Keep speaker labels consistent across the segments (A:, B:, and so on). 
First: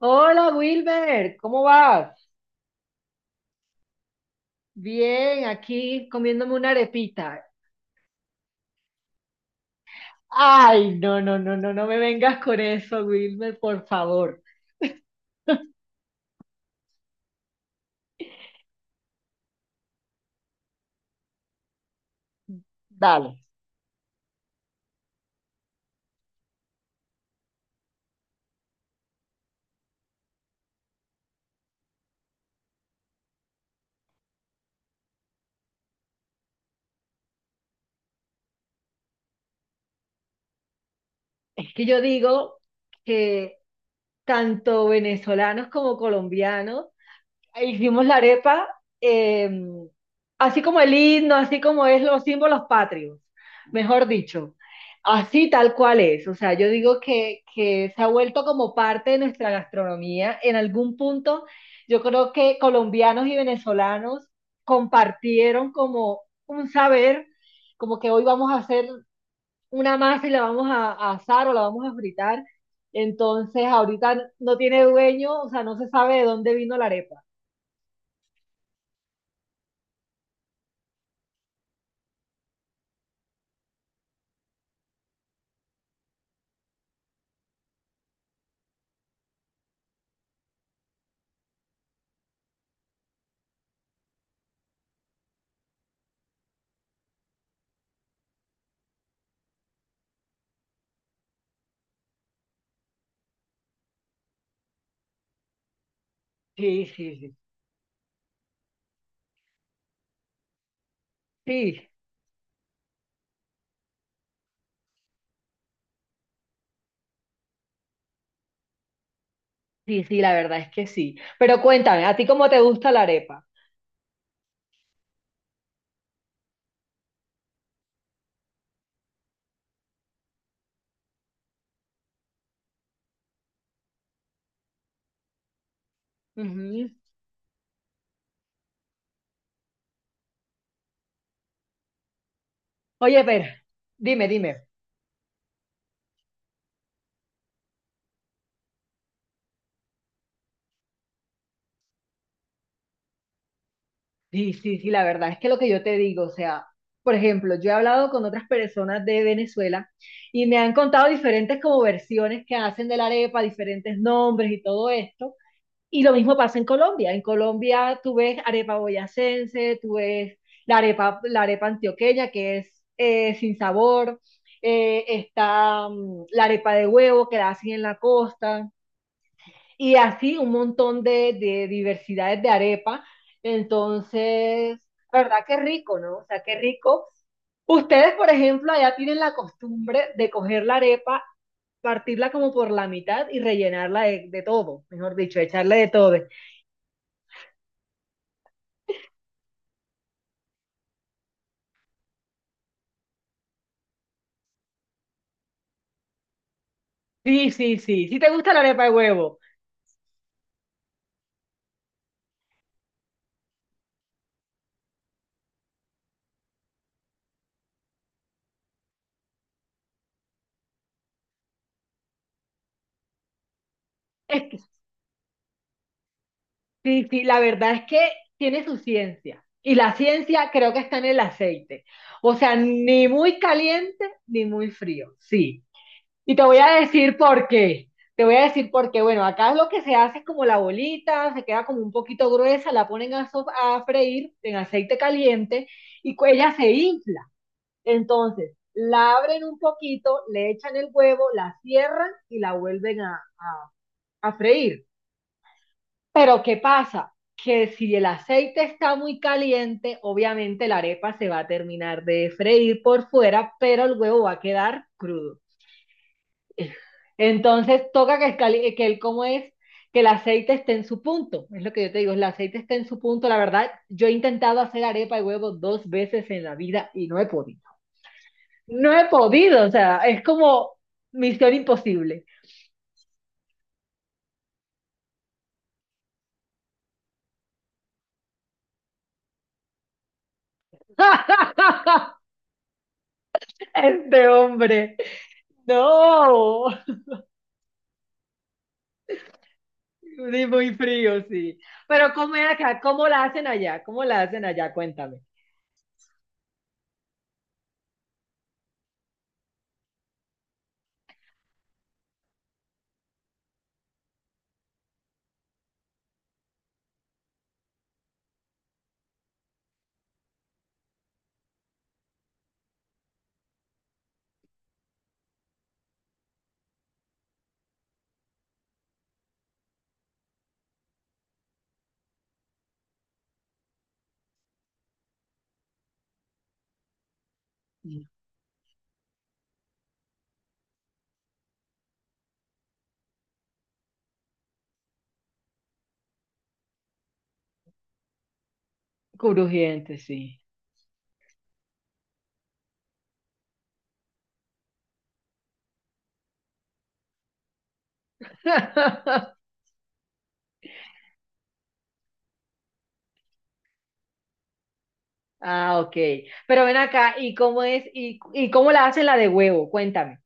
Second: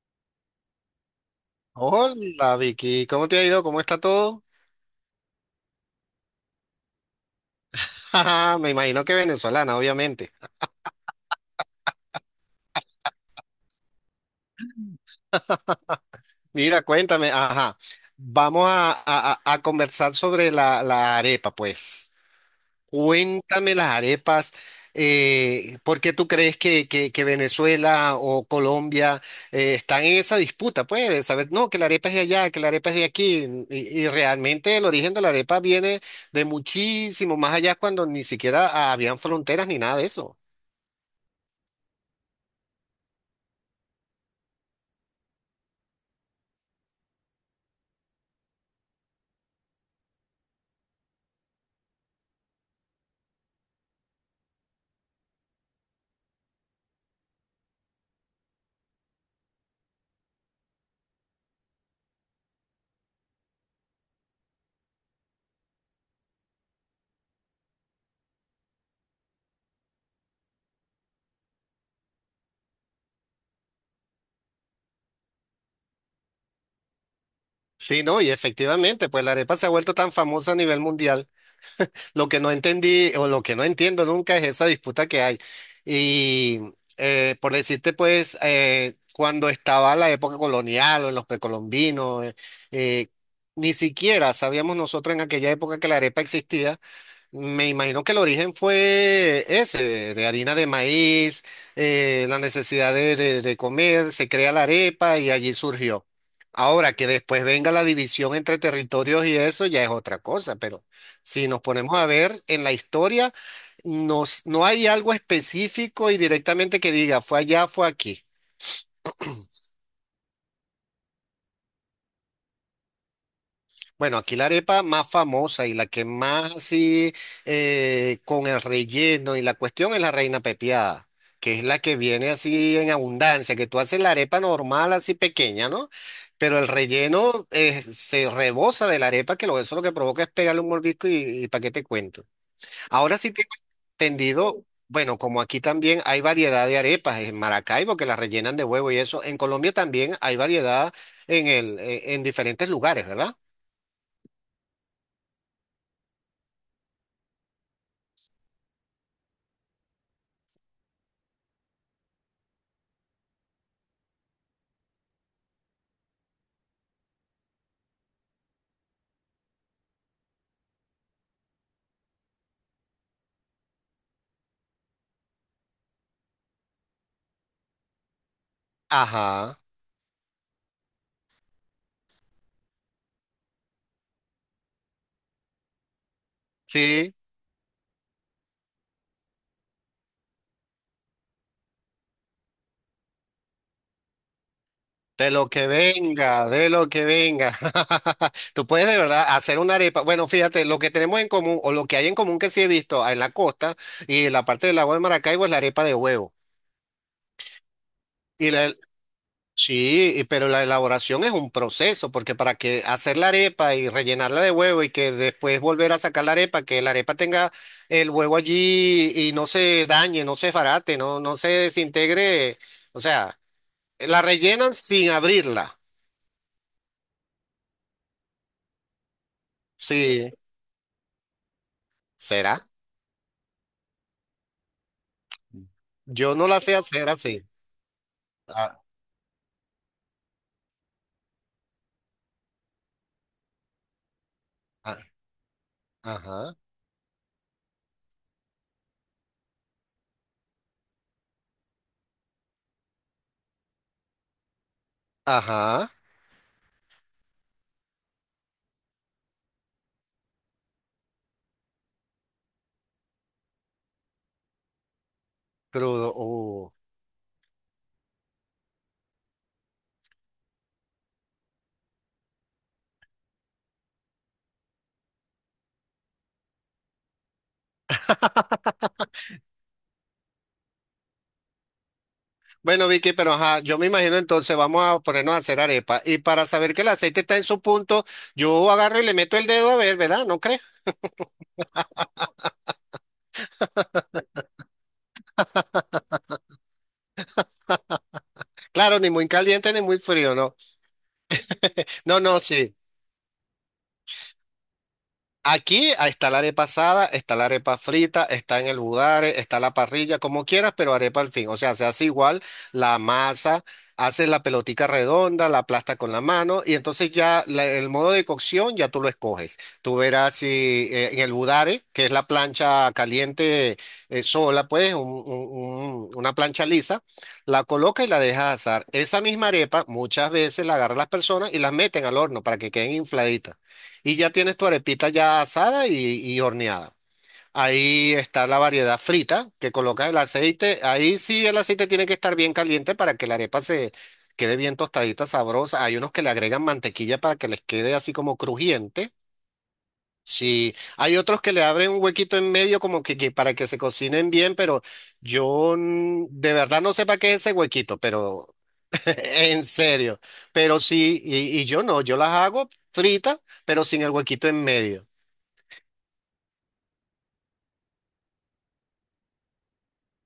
A: Hola Wilmer, ¿cómo vas?
B: Hola Vicky, ¿cómo te ha ido? ¿Cómo está todo?
A: Bien, aquí comiéndome una arepita.
B: Ajá, me imagino que venezolana, obviamente.
A: Ay, no, no, no, no, no me vengas con eso, Wilmer, por favor.
B: Mira, cuéntame, ajá, vamos a conversar sobre la arepa, pues.
A: Dale.
B: Cuéntame las arepas, ¿por qué tú crees que Venezuela o Colombia están en esa disputa? Pues, ¿sabes? No, que la arepa es de allá, que la arepa es de aquí, y realmente el origen de la arepa viene de muchísimo más allá cuando ni siquiera habían fronteras ni nada de eso.
A: Es que yo digo que tanto venezolanos como colombianos e Hicimos la arepa, eh, así como el himno, así como es los símbolos patrios, mejor dicho. Así tal cual es. O sea, yo digo que se ha vuelto como parte de nuestra gastronomía. En algún punto, yo creo que colombianos y venezolanos compartieron como un saber, como que hoy vamos a hacer una masa y la vamos a asar o la vamos a fritar. Entonces, ahorita no tiene dueño, o sea, no se sabe de dónde vino la arepa.
B: Sí, no, y efectivamente, pues la arepa se ha vuelto tan famosa a nivel mundial. Lo que no entendí o lo que no entiendo nunca es esa disputa que hay. Y por decirte, pues, cuando estaba la época colonial o en los precolombinos, eh, ni siquiera sabíamos nosotros en aquella época que la arepa existía. Me imagino que el origen fue ese, de harina de maíz, la necesidad de comer, se crea la arepa y allí surgió.
A: Sí,
B: Ahora que
A: sí, sí.
B: después venga la división entre territorios y eso ya es otra cosa, pero si nos
A: Sí,
B: ponemos a ver en la historia, no hay algo específico y directamente que diga fue allá, fue aquí.
A: sí, sí, la verdad es que sí. Pero cuéntame, ¿a ti cómo te gusta la arepa?
B: Bueno, aquí la arepa más famosa y la que más así con el relleno y la cuestión es la reina pepiada, que es la que viene así en abundancia, que tú haces la arepa normal así pequeña, ¿no? Pero el
A: Ujú.
B: relleno se rebosa de la arepa, eso lo que provoca es pegarle un mordisco y, para qué te cuento. Ahora
A: Oye,
B: sí
A: pero,
B: tengo
A: dime,
B: entendido,
A: dime.
B: bueno, como aquí también hay variedad de arepas en Maracaibo que las rellenan de huevo y eso, en Colombia también hay variedad en el, en diferentes lugares, ¿verdad?
A: Sí, sí, sí, la verdad es que lo que yo te digo, o sea, por ejemplo, yo he hablado con otras personas de Venezuela y me han contado diferentes como versiones que hacen de la arepa, diferentes nombres y todo esto. Y lo mismo pasa en Colombia. En Colombia tú ves arepa boyacense, tú ves la arepa antioqueña, que es sin sabor, está la arepa de huevo, que la hacen en la costa,
B: Ajá.
A: y así un montón de diversidades de arepa. Entonces, la verdad que rico, ¿no? O sea, qué rico.
B: Sí,
A: Ustedes, por ejemplo, allá tienen la costumbre de coger la arepa, partirla como por la mitad y rellenarla de todo, mejor
B: de
A: dicho,
B: lo que
A: echarle de todo.
B: venga, de lo que venga. Tú puedes de verdad hacer una arepa. Bueno, fíjate, lo que tenemos en común o lo que hay en común que sí he visto en la costa y en la parte del lago de Maracaibo es la arepa de huevo.
A: Sí, sí, sí. Si te
B: Y
A: gusta la
B: la,
A: arepa de huevo.
B: sí, pero la elaboración es un proceso, porque para que hacer la arepa y rellenarla de huevo y que después volver a sacar la arepa, que la arepa tenga el huevo allí y no se dañe, no se farate, no se desintegre. O sea, la
A: Es que,
B: rellenan sin abrirla.
A: sí, sí, la verdad es que tiene su ciencia. Y la
B: Sí.
A: ciencia creo que está en el aceite. O sea,
B: ¿Será?
A: ni muy caliente ni muy frío. Sí.
B: Yo
A: Y te
B: no
A: voy
B: la sé
A: a
B: hacer
A: decir
B: así.
A: por qué. Te voy a decir
B: Ah,
A: por qué. Bueno, acá lo que se hace es como la bolita, se queda como un poquito gruesa, la ponen a, a freír en aceite
B: ah,
A: caliente y ella
B: ajá,
A: se infla. Entonces, la abren un poquito, le echan el huevo, la cierran y la vuelven a freír.
B: ajá,
A: Pero ¿qué pasa? Que si el aceite está muy caliente, obviamente la arepa se va a terminar de freír por fuera, pero el huevo va a quedar crudo.
B: crudo.
A: Entonces toca que, que el cómo es que el aceite esté en su punto. Es lo que yo te digo, el aceite esté en su punto. La verdad, yo he intentado hacer arepa de huevo dos veces en la vida y no he podido. No he podido, o sea, es como misión imposible.
B: Bueno, Vicky, pero ajá, yo me imagino entonces vamos a ponernos a hacer arepa. Y para saber que el aceite está en su punto, yo agarro y le meto el dedo a ver, ¿verdad? ¿No crees?
A: Este hombre. No.
B: Claro, ni muy caliente ni muy frío,
A: Sí,
B: no.
A: muy frío, sí. Pero
B: No,
A: ¿cómo
B: no,
A: es
B: sí.
A: acá? ¿Cómo la hacen allá? ¿Cómo la hacen allá? Cuéntame.
B: Aquí está la arepa asada, está la arepa frita, está en el budare, está la parrilla, como quieras, pero arepa al fin. O sea, se hace igual la masa, haces la pelotica redonda, la aplastas con la mano y entonces ya el modo de cocción ya tú lo escoges. Tú verás si en el budare, que es la plancha caliente sola, pues una plancha lisa, la colocas y la dejas asar. Esa misma arepa muchas veces la agarran las personas y las meten al horno para que queden infladitas. Y ya tienes tu arepita ya asada y horneada. Ahí está la variedad frita, que colocas el aceite. Ahí sí el aceite tiene que estar bien caliente para que la arepa se quede bien tostadita, sabrosa. Hay unos que le agregan mantequilla para que les quede así como crujiente.
A: Crujiente, sí.
B: Sí, hay otros que le abren un huequito en medio que para que se cocinen bien, pero yo de verdad no sé para qué es ese huequito, pero en serio. Pero sí, y yo no, yo las hago fritas, pero sin el huequito en medio.
A: Ah, ok. Pero ven acá, ¿y cómo es? ¿Y, cómo la hacen la de huevo? Cuéntame.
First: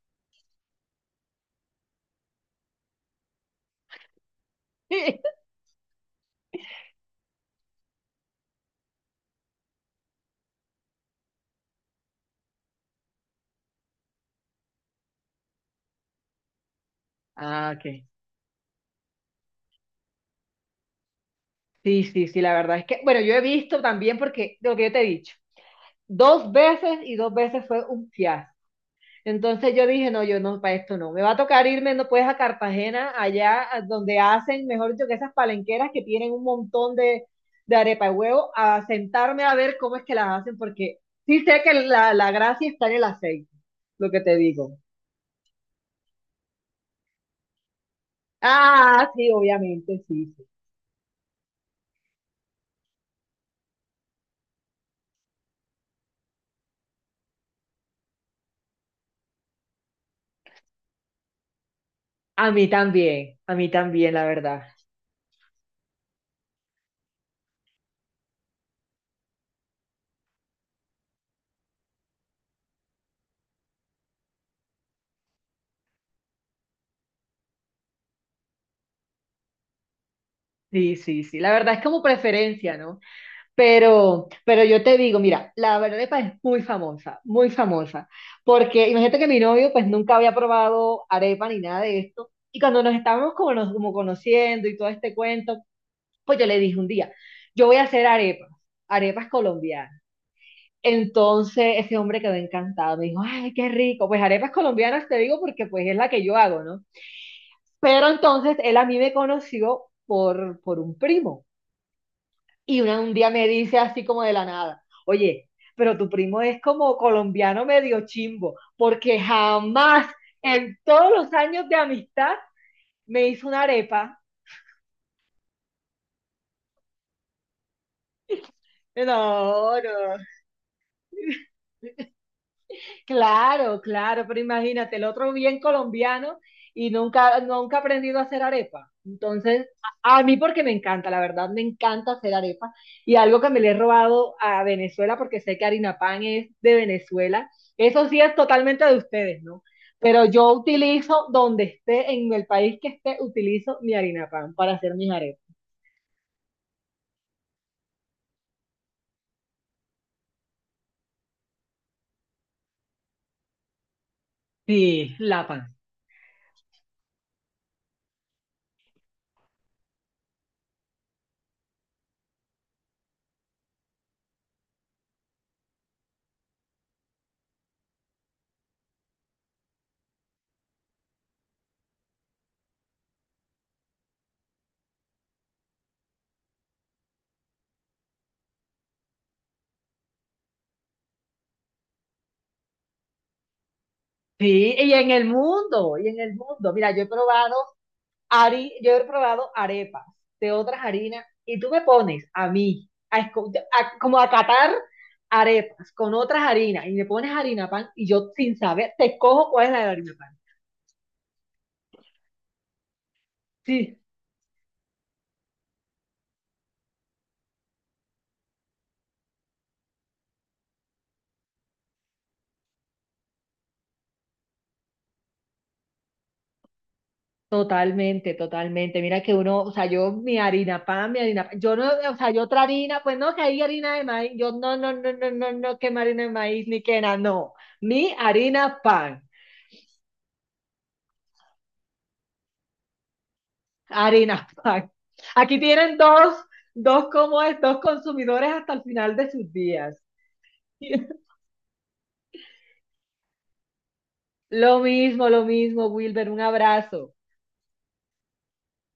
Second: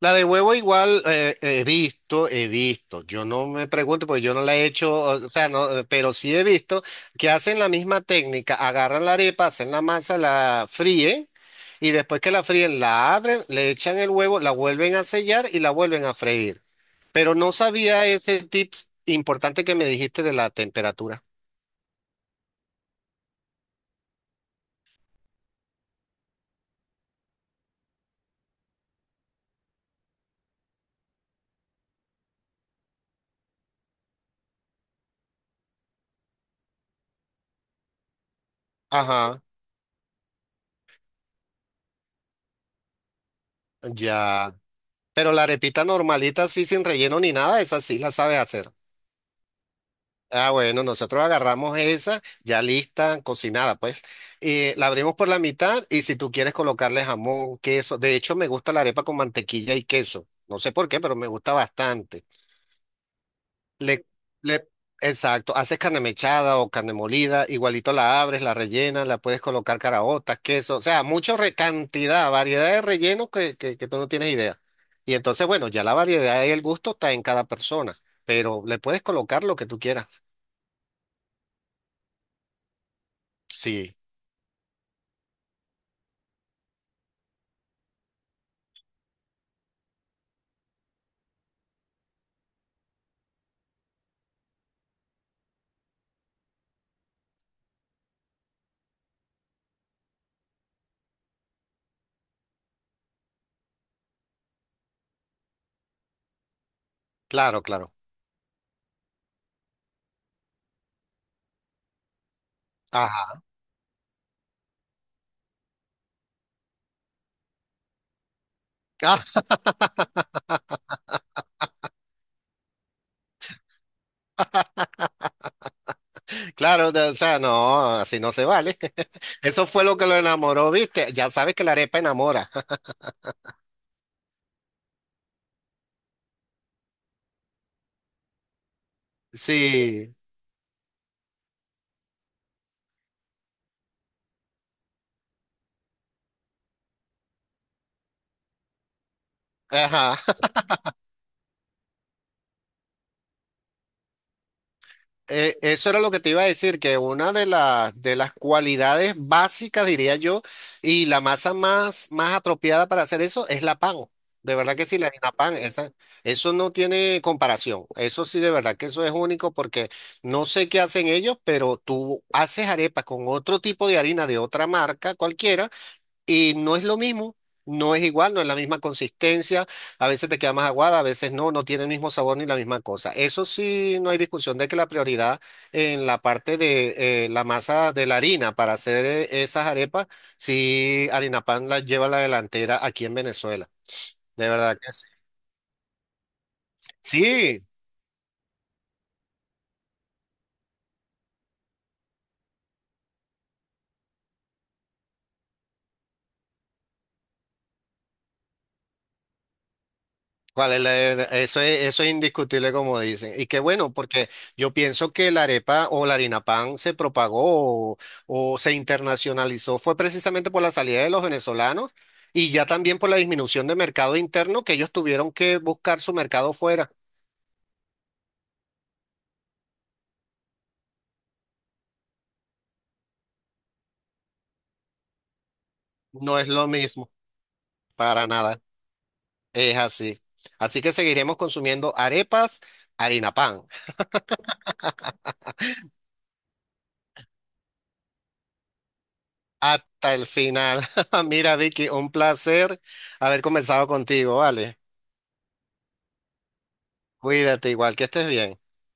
B: La de huevo igual he visto, he visto. Yo no me pregunto porque yo no la he hecho, o sea, no, pero sí he visto que hacen la misma técnica, agarran la arepa, hacen la masa, la fríen y después que la fríen la abren, le echan el huevo, la vuelven a sellar y la vuelven a freír. Pero no
A: Ah, ok.
B: sabía ese tips importante que me dijiste de la temperatura.
A: Sí, sí, sí, la verdad es que, bueno, yo he visto también porque, de lo que yo te he dicho, dos veces y dos veces fue un fiasco. Entonces yo dije, no, yo no, para esto no. Me va a tocar irme, no puedes a Cartagena, allá a donde hacen, mejor dicho, que esas palenqueras que tienen un montón de arepa de huevo, a
B: Ajá,
A: sentarme a ver cómo es que las hacen, porque sí sé que la gracia está en el aceite, lo que te
B: ya.
A: digo.
B: Pero la arepita normalita, así sin relleno ni nada, esa sí la sabe hacer.
A: Ah, sí, obviamente, sí, sí.
B: Ah, bueno, nosotros agarramos esa ya lista, cocinada, pues. La abrimos por la mitad y si tú quieres colocarle jamón, queso. De hecho, me gusta la arepa con mantequilla y queso. No sé por qué, pero me gusta bastante.
A: A mí
B: Le,
A: también, la verdad.
B: le, exacto, haces carne mechada o carne molida, igualito la abres, la rellenas, la puedes colocar caraotas, queso. O sea, mucha cantidad, variedad de rellenos que tú no tienes idea. Y entonces, bueno, ya la variedad y el gusto está en cada persona, pero le puedes colocar lo que tú quieras.
A: Sí, sí, sí. La verdad es como preferencia, ¿no?
B: Sí.
A: Pero yo te digo, mira, la arepa es muy famosa, porque imagínate que mi novio pues nunca había probado arepa ni nada de esto, y cuando nos estábamos como, como conociendo y todo este cuento, pues yo le dije un día, yo voy a hacer arepas, arepas colombianas. Entonces ese hombre quedó encantado, me dijo, ay, qué rico, pues arepas colombianas te digo porque pues es la que yo hago, ¿no?
B: Claro, claro.
A: Pero entonces él a mí me conoció por un primo. Y un día
B: Ajá.
A: me dice así como de la nada, oye, pero tu primo es como colombiano medio chimbo, porque
B: Ah,
A: jamás en todos los años de amistad me hizo una arepa.
B: claro, o sea, no, así no se vale. Eso
A: No,
B: fue lo que lo
A: no,
B: enamoró, ¿viste? Ya sabes que la arepa enamora.
A: claro, claro, pero imagínate, el otro bien colombiano y nunca, nunca ha aprendido a hacer arepa. Entonces,
B: Sí.
A: a mí porque me encanta, la verdad, me encanta hacer arepa. Y algo que me le he robado a Venezuela, porque sé que harina pan es de Venezuela, eso sí es totalmente de ustedes, ¿no?
B: Ajá.
A: Pero yo utilizo, donde esté, en el país que esté, utilizo mi harina pan para hacer mis arepas.
B: Eso era lo que te iba a decir, que una de las cualidades básicas, diría yo, y la masa más apropiada para hacer eso es la pan. De verdad que sí, la
A: Sí,
B: harina
A: la
B: pan,
A: pan.
B: esa, eso no tiene comparación. Eso sí, de verdad que eso es único porque no sé qué hacen ellos, pero tú haces arepas con otro tipo de harina de otra marca cualquiera. Y no es lo mismo, no es igual, no es la misma consistencia, a veces te queda más aguada, a veces no, no tiene el mismo sabor ni la misma cosa. Eso sí, no hay discusión de que la prioridad en la parte de la masa de la harina para hacer esas arepas, sí, Harina Pan la lleva a la delantera aquí en Venezuela, de
A: Sí,
B: verdad
A: y
B: que sí.
A: en el mundo, y en el mundo. Mira, yo he probado
B: Sí,
A: Yo he probado arepas de otras harinas y tú me pones a mí, como a catar arepas con otras harinas y me pones harina pan y yo sin saber te cojo cuál es la de harina pan.
B: ¿Cuál es la eso es indiscutible como dicen. Y qué bueno,
A: Sí,
B: porque yo pienso que la arepa o la harina pan se propagó o se internacionalizó fue precisamente por la salida de los venezolanos y ya también por la disminución de mercado interno que ellos tuvieron que buscar su mercado fuera.
A: totalmente, totalmente. Mira que uno, o sea, yo mi harina pan, yo no, o sea, yo otra harina, pues no, que hay harina de maíz, yo no, no, no, no, no, no, que harina de
B: No es lo
A: maíz ni que
B: mismo,
A: nada, no, mi
B: para nada.
A: harina pan.
B: Es así. Así que seguiremos consumiendo arepas, harina pan,
A: Harina Pack. Aquí tienen dos, dos como estos consumidores hasta el final de sus días.
B: hasta el final. Mira, Vicky, un placer haber conversado contigo, ¿vale?
A: Lo mismo, Wilber, un abrazo.
B: Cuídate igual, que estés bien.